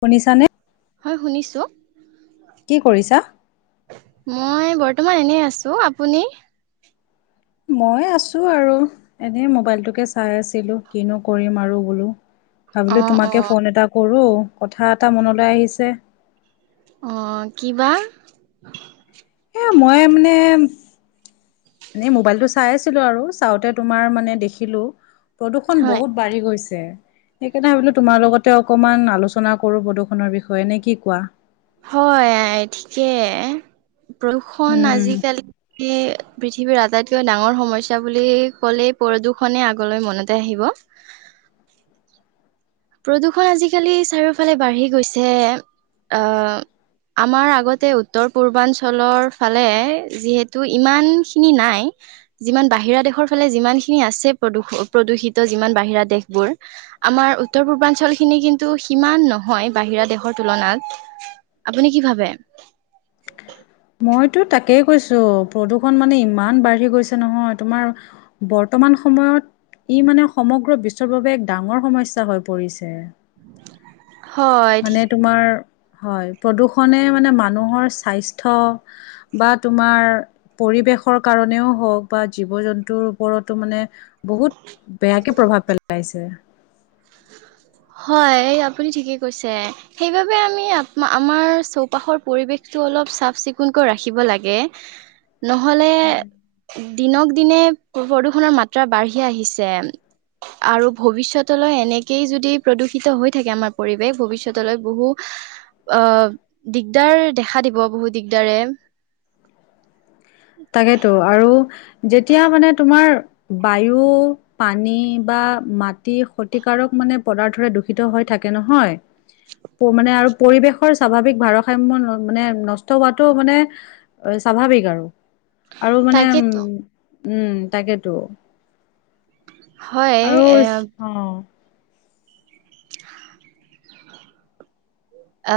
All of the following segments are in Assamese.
শুনিছা নে? হয় শুনিছো কি কৰিছা? মই বত বৰ্তমান এনেই আছো আপুনি? মই আছো আৰু এনেই মোবাইলটোকে চাই আছিলো কিনো কৰিম আৰু বোলো, অ ভাবিলো অ তোমাকে ফোন এটা কৰো কথা এটা মনলৈ আহিছে- আহ কি বা মই মানে এনে মোবাইলতটো চাই আছিলো আৰু চাওঁতে তোমাৰ মানে দেখিলো প্ৰদূষণ হয় বহুত বাঢ়ি গৈছে সেই কাৰনে ভাবিলো তোমাৰ লগতে অকমান আলোচনা কৰো প্ৰদূষনৰ বিষয়ে নে কি কোৱা? হয় ঠিকেই প্ৰদূষণ উম। আজিকালি পৃথিৱীৰ আটাইতকৈ ডাঙৰ সমস্যা বুলি ক'লেই প্ৰদূষনে আগলৈ মনতে আহিব, [inaudible] প্ৰদূষণ আজিকালি চাৰিওফালে বাঢ়ি গৈছে আহ আমাৰ আগতে উত্তৰ পূৰ্বাঞ্চলৰ ফালে যিহেতু ইমানখিনি নাই যিমান বাহিৰা দেশৰ ফালে যিমান খিনি আছে প্ৰদূষ প্ৰদূষিত যিমান বাহিৰা দেশবোৰ আমাৰ উত্তৰ পূৰ্বাঞ্চলখিনি কিন্তু সিমান নহয় বাহিৰা দেশৰ তুলনাত আপুনি কি ভাবে? [inaudible] মইতো তাকেই কৈছো প্ৰদূষণ মানে ইমান বাঢ়ি গৈছে নহয় তোমাৰ বৰ্তমান সময় সময়ত ই মানে সমগ্ৰ বিশ্বৰ বাবে এক ডাঙৰ সমস্যা হৈ পৰিছে। হয় মানে ঠিক তোমাৰ হয় প্ৰদূৰষণে মানে মানুহৰ স্বাস্থ্য বা তোমাৰ পৰিবেশ শৰ কাৰণেও হওক বা জীৱ জন্তুৰ ওপৰতো মানে বহুত বেয়াকে প্ৰভাৱ পেলাইছে। হয় আপুনি ঠিকেই কৈছে সেইবাবে আমি আমাৰ চৌপাশৰ পৰিৱেশটো অলপ চাফ চিকুণকৈ ৰাখিব লাগে নহলে দিনক দিনে প্ৰদূষণৰ মাত্ৰা বাঢ়ি আহিছে। আৰু ভৱিষ্যতলৈ এনেকে যদি প্ৰদূষিত হৈ থাকে আমাৰ পৰিৱেশ ভৱিষ্যতলৈ বহু আহ দিগদাৰ দেখা দিব বহুত দিগদাৰে তাকেতো আৰু যেতিয়া মানে তোমাৰ বায়ু পানী বা মাটি ক্ষতিকাৰক মানে পদাৰ্থৰে দূষিত হৈ থাকে নহয়, মানে আৰু পৰি স্বাভাৱিক আৰু আৰু মানে তাকেতো উ উম তাকেতো। হয় আৰু এ। অ অ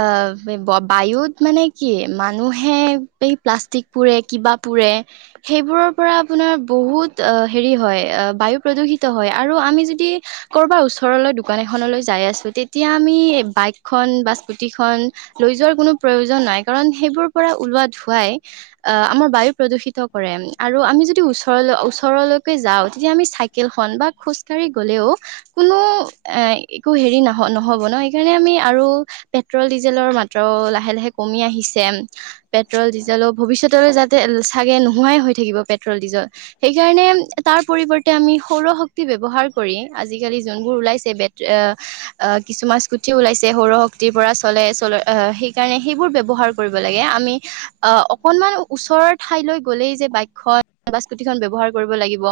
বায়ুত মানে কি মানুহে এই প্লাষ্টিক পুৰে কিবা পুৰে সেইবোৰৰ পৰা আপোনাৰ বহুত হেৰি হয় বায়ু প্ৰদূষিত হয়। আৰু আমি যদি কৰ'ৰবাৰ ওচৰলৈ দোকান এখনলৈ যাই আছো তেতিয়া আমি বাইকখন বা [unintelligible] লৈ যোৱাৰ কোনো পয়োজন নাই কাৰণ সেইবোৰ পৰাই উঠোৱা ধূৱাই আমাৰ বায়ু প্ৰদূষিত কৰে আৰু আমি যদি ওচৰলৈ ওচৰলৈকে যাওঁ তেতিয়া আমি চাইকেলখন বা খোজ় গ'লেও কোনো এ একো হেৰি নহ নহব ন সেইকাৰণে আমি আৰু পেট্ৰল ডিজেলৰ মাত্ৰাও লাহে লাহে কমি আহিছে পেট্ৰল ডিজেলো ভৱিষ্যতলৈ যাতে চাগে নোহোৱা ই হৈ থাকিব পেট্ৰল ডিজেল সেইকাৰণে তাৰ পৰিবৰ্তে আমি সৌৰশক্তি ব্যবহাৰ কৰি আজিকালি যোনবোৰ ওলাইছে, বেট অ আ কিছু্ুমান স্কুতি ওলাইছে সৌৰশক্তি পৰা সেইকাৰণে সেইবোৰ ব্যৱহাৰ কৰিব লাগে আমি অক ঠাইলৈ গ'লেই যে বাইকখন বাছকুটি খ ব্যৱহাৰ কৰিব লাগিব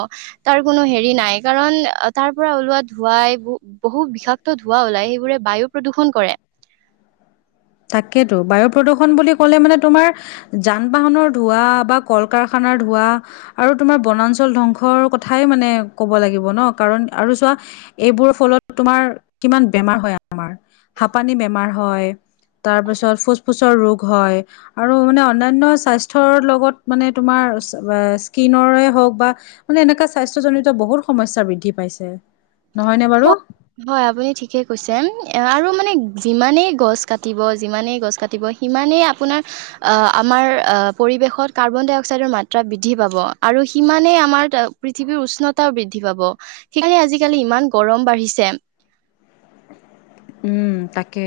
তাৰ কোনো হেৰি নাই কাৰণ তাৰ পৰা ওলোৱা ধোঁৱাই বহু বিষাক্ত ধোঁৱা ওলাই সেইবোৰে বায়ু প্ৰদূষন কৰে। [inaudible] তাকেতো বায়ু প্ৰদূৰণ বুলি ক'লে মানে তোমাৰ যান বাহনৰ ধোঁৱা বা কল কাৰখানাৰ ধূৱা আৰু তোমাৰ বনাঞ্চল ধংসৰ কথাই মানে ক'ব লাগিব ন কাৰণ সাঁ এইবোৰ ফলত তোমাৰ কিমান বেমাৰ হয় আমাৰ হাপানি বেমাৰ হয় তাৰ পিছত ফুচ ফুচৰ ৰোগ হয় আৰু মানে অন্যান্য স্বাস্থ্যৰ লগত মানে তোমাৰ স্কিনৰৰে হওক বা মানে এনেকা স্বাস্থ্য জনিত বহুত সমস্যা বৃদ্ধি পাইছে নহয়নে বাৰু হয় হয় আপুনি ঠিকে কৈছে আৰু মানে যিমানেই গছ কাটিব যিমানেই গছ কাটিব। ইমানেই আপোনাৰ আমাৰ পৰিৱেশত কাৰ্বন ডাই অক্সাইডৰ মাত্ৰা বৃদ্ধি পাব, আৰু সিমানে আমাৰ পৃথিৱীৰ উষ্ণতাও বৃদ্ধি পাব। সেইকাৰণে আজি আজিকালি ইমান গৰম বাঢ়িছে উ তাকে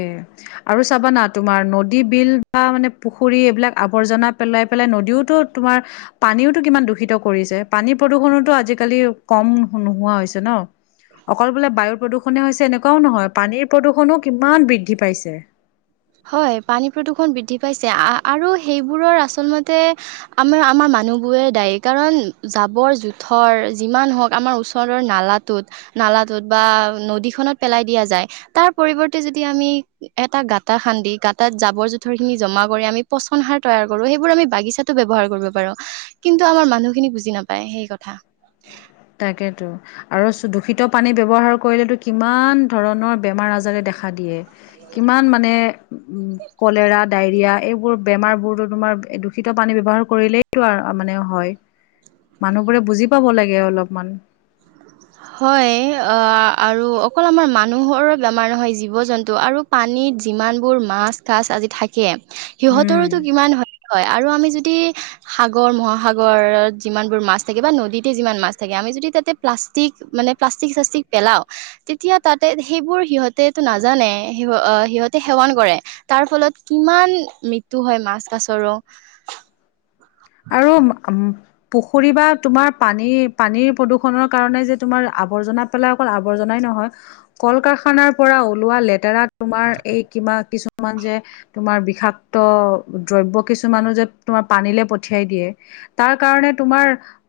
আৰু চাবানা তোমাৰ নদী বিল বা মানে পুখুৰী এইবিলাক আৱৰ্জনা পেলাই পেলাই নদীওতো তোমাৰ পানীওতো কিমান দূষিত কৰিছে পানী প্ৰদূষণো আজি কালি কম নোহোৱা হৈছে ন অকল বোলে বায়ুৰ প্ৰদূষণে হৈছে এনেকুৱাও নহয়, পানীৰ প্ৰদূষণো কিমান বৃদ্ধি পাইছে। হয় পানী প্ৰদূৰ্ষণ বৃদ্ধি পাইছে আৰু সেইবোৰৰ আচলতে আমাৰ আমাৰ ম মানুহবোৰে দায়ী কাৰণ জাবৰ যুথৰ যিমান হওক আমাৰ ওচৰৰ নালা টোত নালাটোত বা নদীখনত পেলাই দিয়া যায়, তাৰ পৰিৱৰ্তে যদি আমি এটা গাত গাটা খান্দি গাঁত জাবৰ জোথৰখিনি জমা কৰি আমি পচন সাৰ তৈয়াৰ কৰোঁ, সেইবোৰ আমি বাগিচাটো ব্যৱহাৰ কৰিব পাৰোঁ। কিন্তু আমাৰ মানুহখিনি বুজি নাপায় সেই কথা। তাকেতো, আৰু দূষিত পানী ব্যৱহাৰ কৰিলেতো কিমান ধৰণৰ বেমাৰ আজাৰে দেখা খা দিয়ে, কিমান মানে কলেৰা দাইৰিয়া এইবোৰ বেমাৰ বোৰতো তোমাৰ দূষিত পানী ব্যৱহাৰ কৰিলেইতো মানে হয়। মানুহবোৰে বুজি পাব লাগে অলপমান [inaudible] হয় অ আৰু অকল আমাৰ মানুহৰে বেমাৰ নহয় জীৱ জন্তু আৰু পানীত যিমান বোৰ মাছ কাছ আদি থাকে উম সিহঁতৰোতো কিমান হয়। হয় আৰু আমি যদি সাগৰ মহাসাগৰত যিমান বোৰ মাছ থাকে বা নদীতে যিমান মাছ থাকে আমি যদি তাতে প মানে প্লাষ্টিক শ্লাষ্টিক পেলাওঁ, তেতিয়া তাতে সেইবোৰ হিহঁতে টো নাজানে। সিহঁতে সেৱন কৰে তাৰ ফলত কিমান মৃত্যু হয় মাছ কাছৰো আৰু পুখুৰী বা তোমাৰ পানী পানীৰ প্ৰদূষণৰ কাৰণে যে তোমাৰ আৱৰ্জনা পেলাই অকল আৱৰ্জনাই নহয় কল কাৰখানাৰ পৰা ওলোৱা লেতেৰা তোমাৰ এই কিবা কিছু কিছুমান যে তোমাৰ বিষাক্ত দ্ৰব্য কিছুমানো যে তোমাৰ পানীলে পঠিয়াই দিয়ে। তাৰ কাৰণে তোমাৰ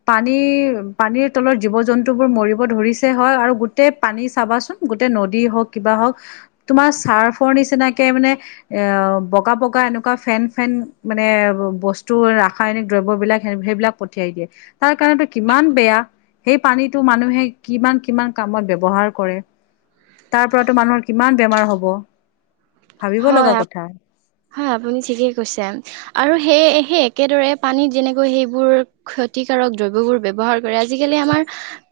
পানী পানীৰ তলত জীৱ-জন্তু মৰিব ধৰিছে হয়। আৰু গোটেই পানী চাবাচোন। গোটেই নদী হওক কিবা হওক তোমাৰ চাৰ্ফৰ নিচিনাকে মানে এ বগা বগা এনেকুৱা ফেন ফেন মানে বস্তু ৰাসায়নিক দ্ৰব্যবলাক সেইবিলাক পঠিয়াই দিয়ে। তাৰ কাৰণটো কিমান বেয়া সেই পানীতো মানুহে কিমান কিমান কামত ব্যৱহাৰ কৰে। তাৰ পৰাতো মানুহৰ কিমান বেমাৰ হ'ব। ভাবিব হয় লগা কথা হয়। আপুনি ঠিকেই কৈছে আৰু সেই সেই একেদৰে পানীত যেনেকৈ সেইবোৰ ক্ষতিকাৰক দ্ৰব্যবোৰ ব্যৱহাৰ কৰে আজিকালি আমাৰ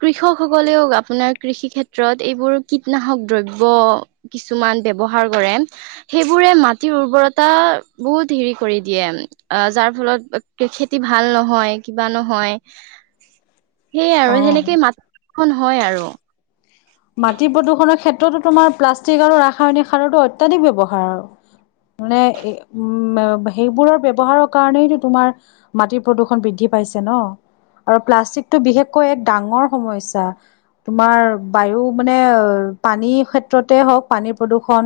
কৃষক সকলেও আপোনাৰ কৃষি ক্ষেত্ৰত এইবোৰ কীটনাশক দ্ৰব্য কিছুমান ব্যৱহাৰ কৰে। সেইবোৰে মাটিৰ উৰ্বৰতা বহুত হেৰি কৰি দিয়ে। আহ যাৰ ফলত খেতি ভাল নহয় কিবা নহয় সেইয়া অ আৰু সেনেকে মাতখন হয় আৰু। মাটি প্ৰদূষণৰ ক্ষেত্ৰতো তোমাৰ প্লাষ্টিক আৰু ৰাসায়নিক সাৰতো অত্যাধিক ব্যৱহাৰ আৰু। মানে উম সেইবোৰ ব্যৱহাৰৰ কাৰণেইতো তোমাৰ মাটিৰ প্ৰদূষণ বৃদ্ধি পাইছে ন। প্লাষ্টিকটো বিশেষকৈ ডাঙৰ সমস্যা, তোমাৰ বায়ু মানে পানীৰ ক্ষেত্ৰতে হওক পানীৰ প্ৰদূৰ্ষন,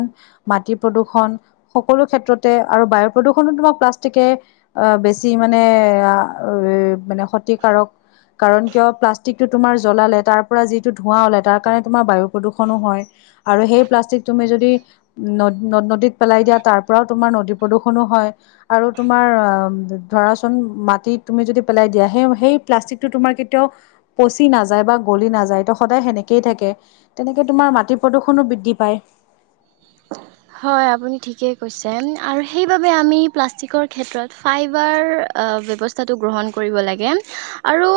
মাটি প্ৰদূৰ্ষন সকলো ক্ষেত্ৰতে আৰু বায়ু প্ৰদূষণত তোমাক প্লাষ্টিকে অ বেছি মানে মানে ক্ষতিকাৰক। কাৰণ কিয় প্লাষ্টিকটো তোমাৰ জলালে তাৰ পৰা যিটো ধোঁৱা ওলাই তাৰ কাৰণে তোমাৰ বায়ু প্ৰদূষণো হয়। আৰু সেই প্লাষ্টিক তুমি যদি নদ-নদীত পেলাই দিয়া। তাৰ পৰাও তোমাৰ নদী প্ৰদূষণো হয়। আৰু তোমাৰ অ ধৰাচোন মাটিত তুমি যদি পেলাই দিয়া। সেই সেই প্লাষ্টিকটো তোমাৰ পচি নাযায় বা গলি নাযায় ত সদায় সেনেকে একেই থাকে তেনেকে তোমাৰ মাটি প্ৰদূষনো বৃদ্ধি পায়। [unintelligible] হয় আপুনি ঠিকেই কৈছে। আৰু সেইবাবে আমি প্লাষ্টিকৰ ক্ষেত্ৰত ফাইবাৰ ব্যৱস্থাটো গ্ৰহণ কৰিব লাগে আৰু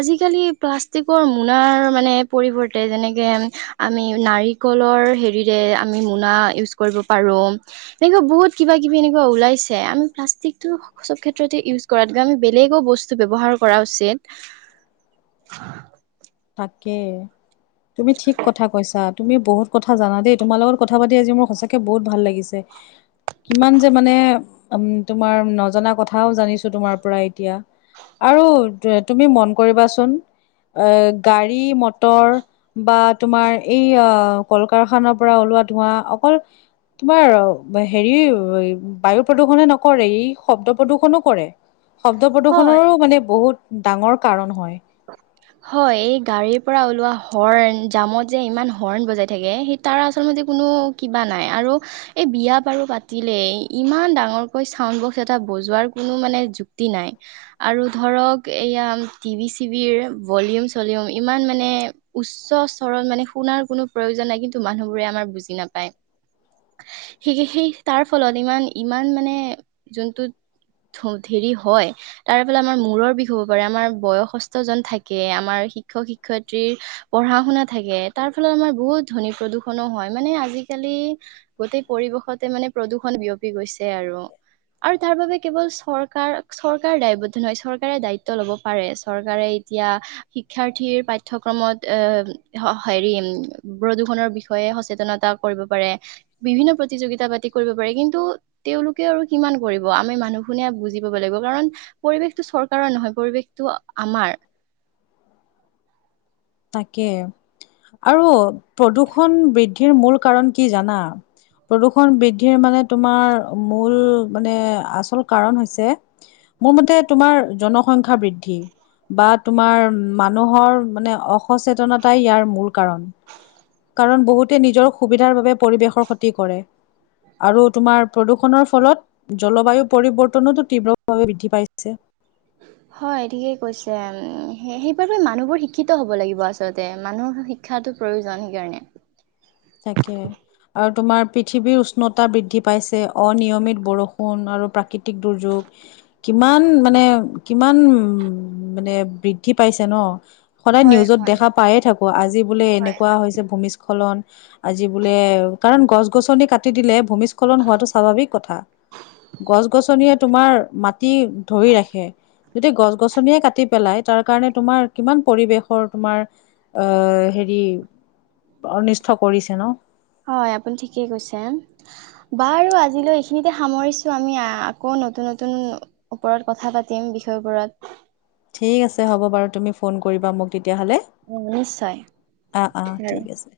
আজিকালি প্লাষ্টিকৰ মোনাৰ মানে পৰিৱৰ্তে যেনেকে আমি নাৰিক নাৰিকল ৰ হেৰি যে আমি মোনা উছ কৰিব পাৰো। এনেকে বহুত কিবা কিবি এনেকে বহুত ওলাইছে আমি প্লাষ্টিক চব ক্ষেত্ৰতে ইউজ কৰাতকৈ। আমি বেলেগো বস্তু ব্যয়ৱহাৰ কৰা উচিত। [unintelligible] তাকে তুমি ঠিক কথা কৈছা। তুমি বহুত কথা জানা দেই তোমাৰ লগত কথা পাতি আজি মোৰ সঁচাকে বহুত ভাল লাগিছে। কিমান যে মানে উম তোমাৰ নজনা কথাও জানিছো তোমাৰ পৰা এতিয়া। আৰু তুমি মন কৰিবাচোন এ গাড়ী মটৰ বা তোমাৰ এই কল কাৰখানাৰ পৰা ওলোৱা ধোৱা [unintelligible] তোমাৰ হেৰি বায়ু প্ৰদূৰ্ষনে নকৰে ই শব্দ প্ৰদূৰ্ষনো কৰে। শব্দ হয় প্ৰদূষণৰো মানে বহুত ডাঙৰ কাৰণ হয়। [unintelligible] হয়। এই গাড়ীৰ পৰা ওলোৱা হৰ্ণ জামত যে ইমান হৰ্ণ বজাই থাকে সেই তাৰ আচলতে মানে কোনো কিবা নাই আৰু এই বিয়া বাৰু পাতিলেই ইমান ডাঙৰকৈ চাউণ্ড বক্স এটা বজোৱা ৰ কোনো মানে যুক্তি নাই। আৰু ধৰক এইয়া টিভি টিভিৰ ভলিয়ম চলিয়ম ইমান মানে উচ্চ সৰল মানে শুনাৰ কোনো প্ৰয়োজন নাই। কিন্তু মানে মানুহবোৰে আমাৰ বুজি নাপায়। সেই সেই তাৰ ফলত ইমান ইমান মানে যোনটোত হম হেৰি হয়। তাৰ ফলত আমাৰ মূৰৰ বিষ হ'ব পাৰে আমাৰ বয়সস্থ জন থাকে, আমাৰ শিক্ষক-শিক্ষয়িত্ৰীৰ পঢ়া শুনা থাকে, তাৰ ফলত আমাৰ বহুত ধনী। প্ৰদূষণো হয় মানে আজিকালি গোটেই পৰিৱেশতে মানে প্ৰদূষণ বিয়পি গৈছে আৰু। আৰু তাৰ বাবে কেৱল চৰকাৰ চৰকাৰ দায়বদ্ধ নহয় চৰকাৰে দায়িত্ব ল'ব পাৰে। চৰকাৰে এতিয়া শিক্ষাৰ্থীৰ পাঠ্যক্ৰমত এ হেৰি প্ৰযু প্ৰদূষণৰ বিষয়ে সচেতনতা কৰিব পাৰে বিভিন্ন প্ৰতিযোগিতা পাতি কৰিব পাৰে কিন্তু তেওঁলোকে। আৰু কিমান কৰিব আমি মানুহ বোৰে বুজি পাব লাগিব কাৰণ পৰিৱেশটো চৰকাৰৰ নহয় পৰিৱেশটো। আমাৰ তাকে আৰু প্ৰদূ্ষণ বৃদ্ধিৰ মূল কাৰণ কি জানা? প্ৰদূষণ বৃদ্ধিৰ মানে তোমাৰ মূল মানে আচল কাৰণ হৈছে মোৰ মতে তোমাৰ জনসংখ্যাৰ বৃদ্ধি। বা তোমাৰ মানুহৰ মানে অসচেতনতাই ইয়াৰ মূল কাৰণ। কাৰণ বহুতে নিজৰ সুবিধাৰ বাবে পৰিৱেশৰ ক্ষতি কৰে। আৰু তোমাৰ প্ৰদূষণৰ ফলত জলবায়ু পৰিৱৰ্তনোতো তীব্ৰভাৱে বৃদ্ধি পাইছে। যে হয় ঠিকে কৈছে, সেইবাবে মানুহবোৰ শিক্ষিত হব লাগিব আচলতে মানুহ শিক্ষটো প্ৰয়োজন সেইকাৰণে। তাকে। আৰু তোমাৰ পৃথিৱীৰ উষ্ণতা বৃদ্ধি পাইছে অনিয়মিত বৰষুণ আৰু প্ৰাকৃতিক দুৰ্যোগ কিমান মানে কিমান মানে বৃদ্ধি পাইছে ন! সদায় হয় নিউজত হয় দেখা পায়ে থাকো আজি বোলে হয় এনেকুৱা হয়। হৈছে ভূমিস্খলন আজি বোলে কাৰণ গছ গছনি কাটি দিলে ভূমিস্খলন হোৱাটো স্বাভাৱিক কথা। গছ-গছনিয়ে তোমাৰ মাটি ধৰি ৰাখে। যদি গছ গছনিয়ে কাটি পেলাই তাৰ কাৰণে তোমাৰ কিমান পৰিৱেশৰ তোমাৰ আহ হেৰি অনিষ্ট কৰিছে ন! হয় আপুনি ঠিকেই কৈছে বাৰু আজিলৈ এইখিনিতে সামৰিছো আমি আকৌ নতুন নতুন ওপৰত কথা পাতিম বিষয়বোৰত। ঠিক আছে হ'ব বাৰু তুমি ফোন কৰিবা মোক। তেতিয়াহ'লে নিশ্চয়। অঁ অঁ বাৰু ঠিক আছে।